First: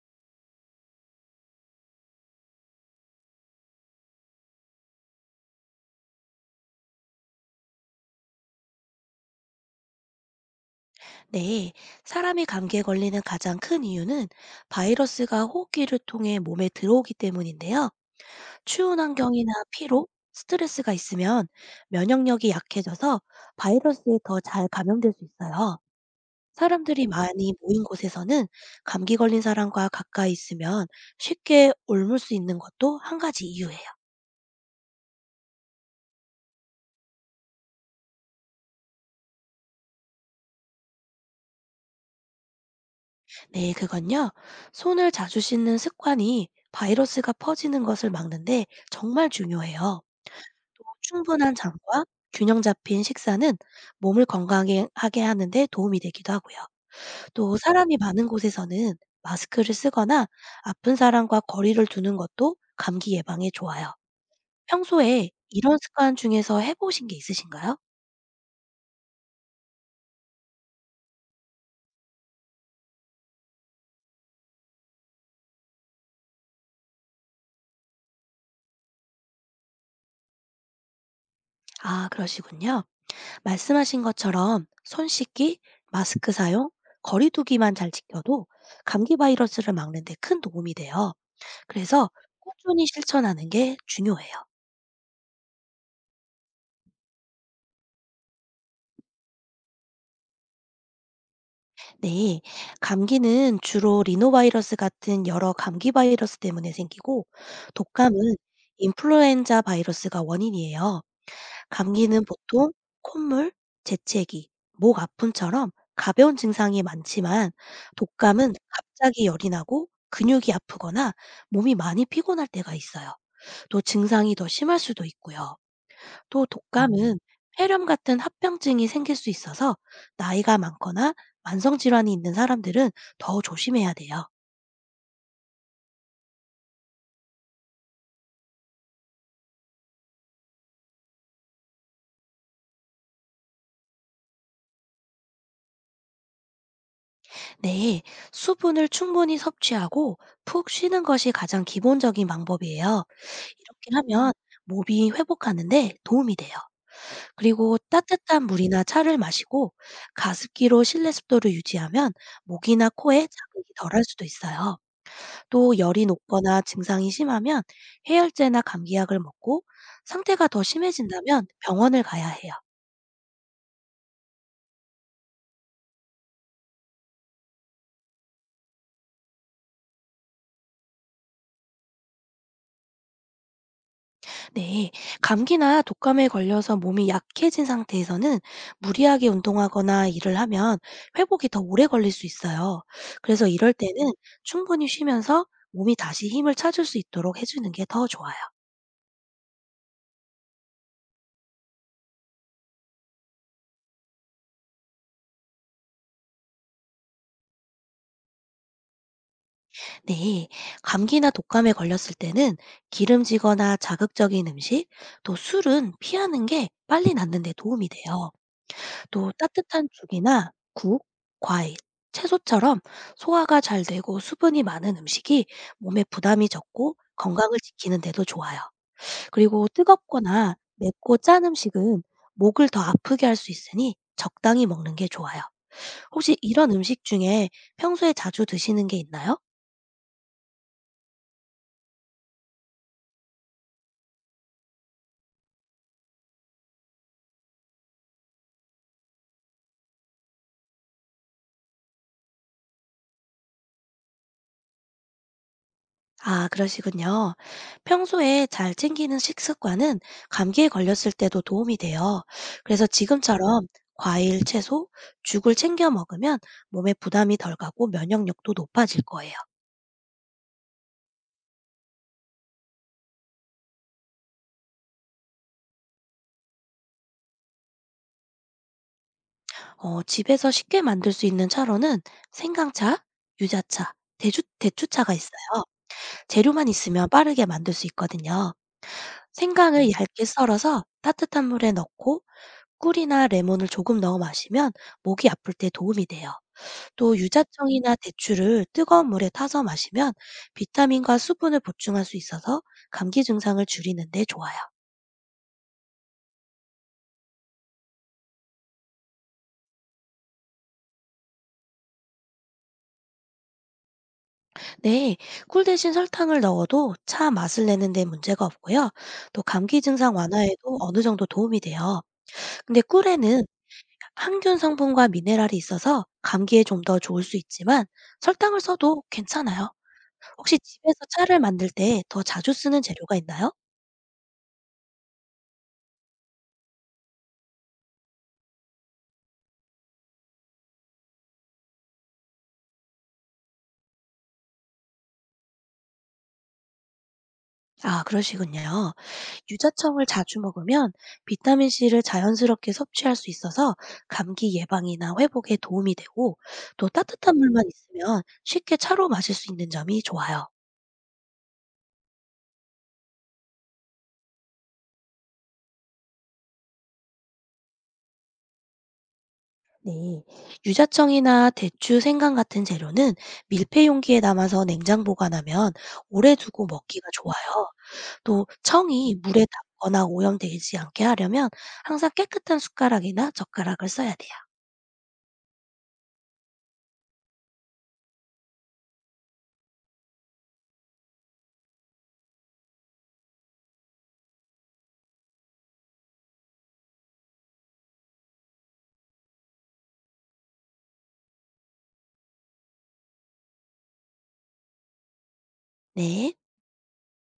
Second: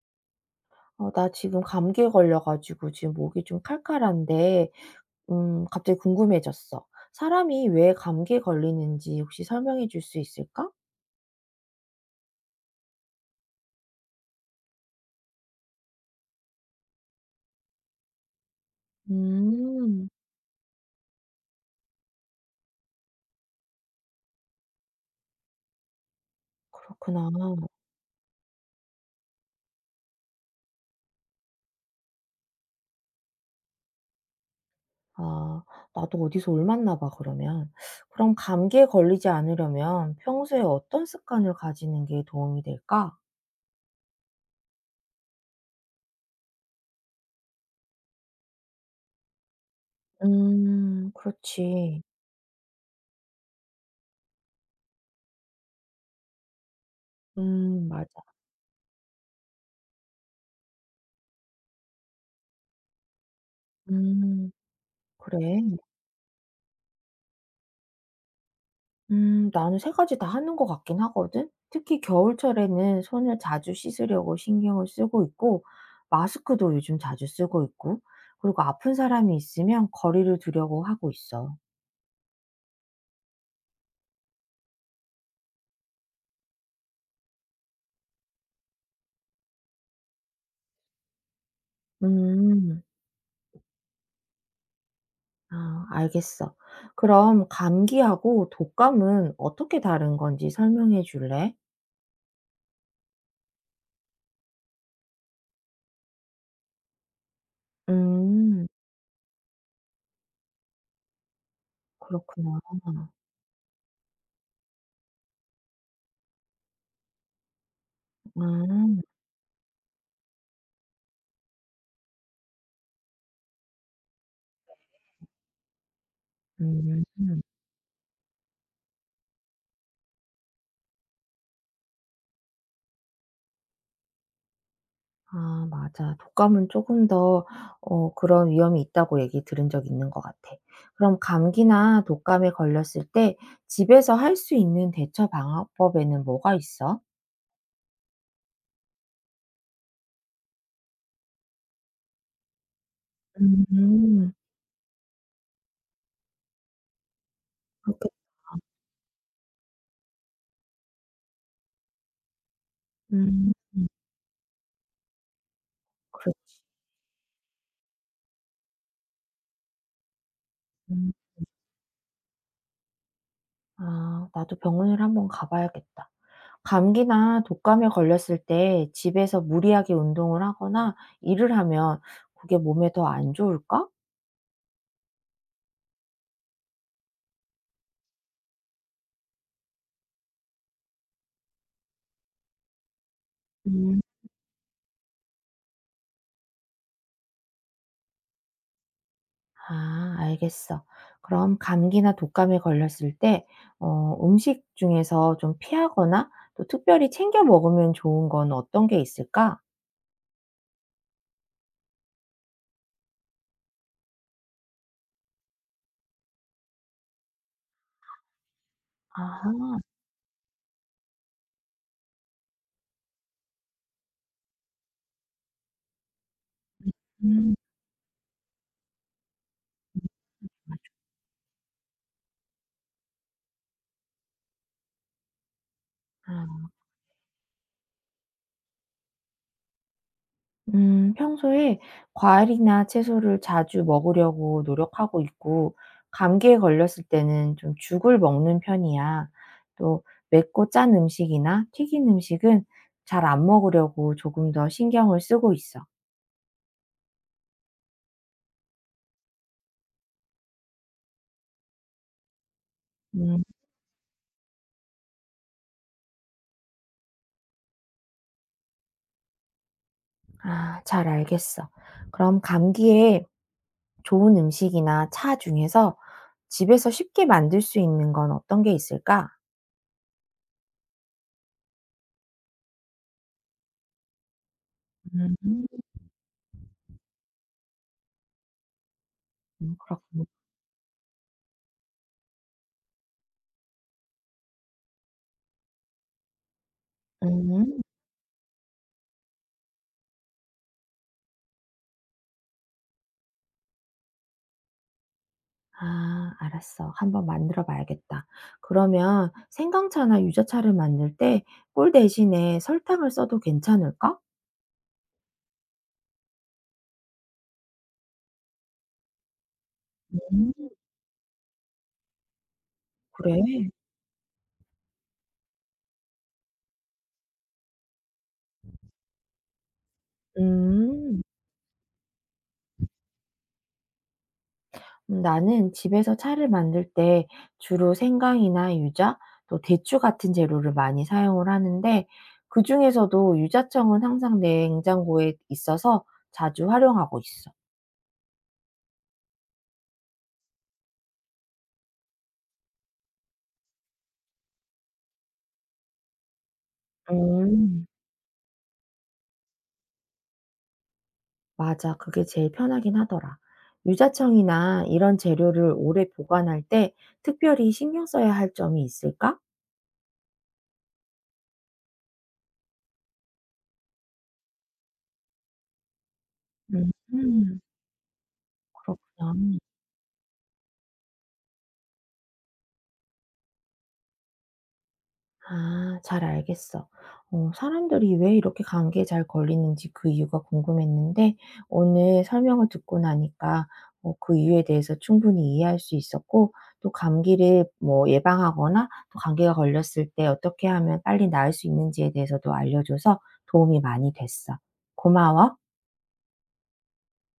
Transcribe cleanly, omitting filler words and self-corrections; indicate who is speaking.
Speaker 1: 나 지금 감기에 걸려가지고 지금 목이 좀 칼칼한데, 갑자기 궁금해졌어. 사람이 왜 감기에 걸리는지 혹시 설명해 줄 수 있을까?
Speaker 2: 네, 사람이 감기에 걸리는 가장 큰 이유는 바이러스가 호흡기를 통해 몸에 들어오기 때문인데요. 추운 환경이나 피로,
Speaker 1: 음,
Speaker 2: 스트레스가 있으면 면역력이 약해져서 바이러스에 더 잘 감염될 수 있어요. 사람들이
Speaker 1: 그렇구나.
Speaker 2: 많이 모인 곳에서는 감기 걸린 사람과 가까이 있으면 쉽게 옮을 수 있는 것도 한 가지 이유예요.
Speaker 1: 아, 나도 어디서 올맞나 봐, 그러면. 그럼 감기에 걸리지 않으려면 평소에 어떤 습관을 가지는 게 도움이 될까?
Speaker 2: 네, 그건요. 손을 자주 씻는 습관이 바이러스가 퍼지는 것을 막는데 정말 중요해요. 또 충분한
Speaker 1: 그렇지.
Speaker 2: 잠과 균형 잡힌 식사는 몸을 건강하게 하게 하는 데 도움이 되기도 하고요. 또 사람이
Speaker 1: 맞아.
Speaker 2: 많은 곳에서는 마스크를 쓰거나 아픈 사람과 거리를 두는 것도 감기 예방에 좋아요.
Speaker 1: 음.
Speaker 2: 평소에
Speaker 1: 그래.
Speaker 2: 이런 습관 중에서 해 보신 게 있으신가요?
Speaker 1: 나는 세 가지 다 하는 것 같긴 하거든. 특히 겨울철에는 손을 자주 씻으려고 신경을 쓰고 있고 마스크도 요즘 자주 쓰고 있고 그리고 아픈 사람이 있으면 거리를 두려고 하고 있어.
Speaker 2: 아 그러시군요. 말씀하신 것처럼 손 씻기, 마스크 사용, 거리 두기만 잘 지켜도 감기 바이러스를 막는 데 큰 도움이 돼요. 그래서
Speaker 1: 음.
Speaker 2: 꾸준히 실천하는 게 중요해요.
Speaker 1: 아 알겠어. 그럼 감기하고 독감은 어떻게 다른 건지 설명해 줄래?
Speaker 2: 네, 감기는 주로 리노바이러스 같은 여러 감기 바이러스 때문에 생기고, 독감은
Speaker 1: 음.
Speaker 2: 인플루엔자 바이러스가 원인이에요. 감기는
Speaker 1: 그렇구나.
Speaker 2: 보통 콧물, 재채기, 목 아픔처럼 가벼운 증상이 많지만, 독감은
Speaker 1: 아.
Speaker 2: 갑자기 열이 나고 근육이 아프거나 몸이 많이 피곤할 때가 있어요. 또 증상이 더 심할 수도 있고요. 또
Speaker 1: 음.
Speaker 2: 독감은 폐렴 같은 합병증이 생길 수 있어서 나이가 많거나 만성 질환이 있는 사람들은 더 조심해야 돼요.
Speaker 1: 아 맞아. 독감은 조금 더 그런 위험이 있다고 얘기 들은 적 있는 것 같아. 그럼 감기나 독감에 걸렸을 때 집에서 할 수 있는 대처 방법에는 뭐가 있어?
Speaker 2: 네, 수분을 충분히 섭취하고 푹 쉬는 것이 가장 기본적인 방법이에요. 이렇게 하면
Speaker 1: 음.
Speaker 2: 몸이 회복하는데 도움이 돼요. 그리고
Speaker 1: 그렇게.
Speaker 2: 따뜻한 물이나 차를 마시고 가습기로 실내 습도를 유지하면 목이나 코에
Speaker 1: 음.
Speaker 2: 자극이 덜할 수도 있어요. 또 열이
Speaker 1: 그
Speaker 2: 높거나 증상이 심하면 해열제나 감기약을 먹고 상태가 더 심해진다면 병원을 가야 해요.
Speaker 1: 아 나도 병원을 한번 가 봐야겠다. 감기나 독감에 걸렸을 때 집에서 무리하게 운동을 하거나 일을 하면 그게 몸에 더 안 좋을까?
Speaker 2: 네. 감기나 독감에 걸려서 몸이 약해진 상태에서는 무리하게 운동하거나 일을 하면 회복이 더 오래 걸릴 수 있어요. 그래서 이럴
Speaker 1: 음.
Speaker 2: 때는 충분히 쉬면서 몸이 다시 힘을 찾을 수 있도록 해주는 게 더 좋아요.
Speaker 1: 아 알겠어. 그럼 감기나 독감에 걸렸을 때 음식 중에서 좀 피하거나 또 특별히 챙겨 먹으면 좋은 건 어떤 게 있을까?
Speaker 2: 네. 감기나 독감에 걸렸을 때는 기름지거나 자극적인 음식, 또 술은 피하는 게 빨리 낫는 데 도움이 돼요. 또
Speaker 1: 아.
Speaker 2: 따뜻한 죽이나 국, 과일, 채소처럼 소화가 잘 되고 수분이 많은 음식이 몸에 부담이 적고
Speaker 1: 음.
Speaker 2: 건강을 지키는 데도 좋아요. 그리고 뜨겁거나 맵고 짠 음식은 목을 더 아프게 할 수 있으니 적당히 먹는 게 좋아요. 혹시
Speaker 1: 아.
Speaker 2: 이런 음식 중에 평소에 자주 드시는 게 있나요?
Speaker 1: 평소에 과일이나 채소를 자주 먹으려고 노력하고 있고 감기에 걸렸을 때는 좀 죽을 먹는 편이야. 또 맵고 짠 음식이나 튀긴 음식은 잘 안 먹으려고 조금 더 신경을 쓰고 있어.
Speaker 2: 아, 그러시군요. 평소에 잘 챙기는 식습관은 감기에 걸렸을 때도 도움이 돼요. 그래서
Speaker 1: 음.
Speaker 2: 지금처럼 과일, 채소, 죽을 챙겨 먹으면 몸에 부담이 덜 가고 면역력도 높아질 거예요.
Speaker 1: 아, 잘 알겠어. 그럼 감기에 좋은 음식이나 차 중에서 집에서 쉽게 만들 수 있는 건 어떤 게 있을까?
Speaker 2: 집에서 쉽게 만들 수 있는 차로는 생강차, 유자차, 대추, 대추차가 있어요.
Speaker 1: 음,
Speaker 2: 재료만 있으면 빠르게 만들 수 있거든요.
Speaker 1: 그
Speaker 2: 생강을
Speaker 1: 렇
Speaker 2: 얇게
Speaker 1: 군
Speaker 2: 썰어서 따뜻한 물에 넣고 꿀이나 레몬을 조금 넣어 마시면 목이 아플 때 도움이 돼요. 또
Speaker 1: 음,
Speaker 2: 유자청이나 대추를 뜨거운 물에 타서 마시면 비타민과 수분을 보충할 수 있어서 감기 증상을 줄이는 데 좋아요.
Speaker 1: 아, 알았어. 한번 만들어 봐야겠다. 그러면 생강차나 유자차를 만들 때 꿀 대신에 설탕을 써도 괜찮을까?
Speaker 2: 네, 꿀 대신 설탕을 넣어도 차 맛을 내는 데 문제가 없고요. 또 감기 증상
Speaker 1: 음,
Speaker 2: 완화에도 어느 정도 도움이 돼요. 근데
Speaker 1: 그래.
Speaker 2: 꿀에는 항균 성분과 미네랄이 있어서 감기에 좀 더 좋을 수 있지만 설탕을 써도 괜찮아요. 혹시 집에서
Speaker 1: 음.
Speaker 2: 차를 만들 때 더 자주 쓰는 재료가 있나요?
Speaker 1: 나는 집에서 차를 만들 때 주로 생강이나 유자, 또 대추 같은 재료를 많이 사용을 하는데 그중에서도 유자청은 항상 냉장고에 있어서 자주 활용하고 있어.
Speaker 2: 아, 그러시군요. 유자청을 자주 먹으면 비타민C를 자연스럽게 섭취할 수 있어서 감기 예방이나 회복에 도움이 되고 또 따뜻한 물만
Speaker 1: 음,
Speaker 2: 있으면 쉽게 차로 마실 수 있는 점이 좋아요.
Speaker 1: 맞아, 그게 제일 편하긴 하더라. 유자청이나 이런 재료를 오래 보관할 때 특별히 신경 써야 할 점이 있을까?
Speaker 2: 네. 유자청이나 대추, 생강 같은 재료는 밀폐 용기에 담아서 냉장 보관하면 오래 두고
Speaker 1: 음.
Speaker 2: 먹기가
Speaker 1: 음.
Speaker 2: 좋아요. 또 청이
Speaker 1: 그렇구나.
Speaker 2: 물에 닿거나 오염되지 않게 하려면 항상 깨끗한 숟가락이나 젓가락을 써야 돼요.
Speaker 1: 아 잘 알겠어. 사람들이 왜 이렇게 감기에 잘 걸리는지 그 이유가 궁금했는데 오늘 설명을 듣고 나니까 그 이유에 대해서 충분히 이해할 수 있었고 또 감기를 뭐 예방하거나 또 감기가 걸렸을 때 어떻게 하면 빨리 나을 수 있는지에 대해서도 알려줘서 도움이 많이 됐어. 고마워.
Speaker 2: 네.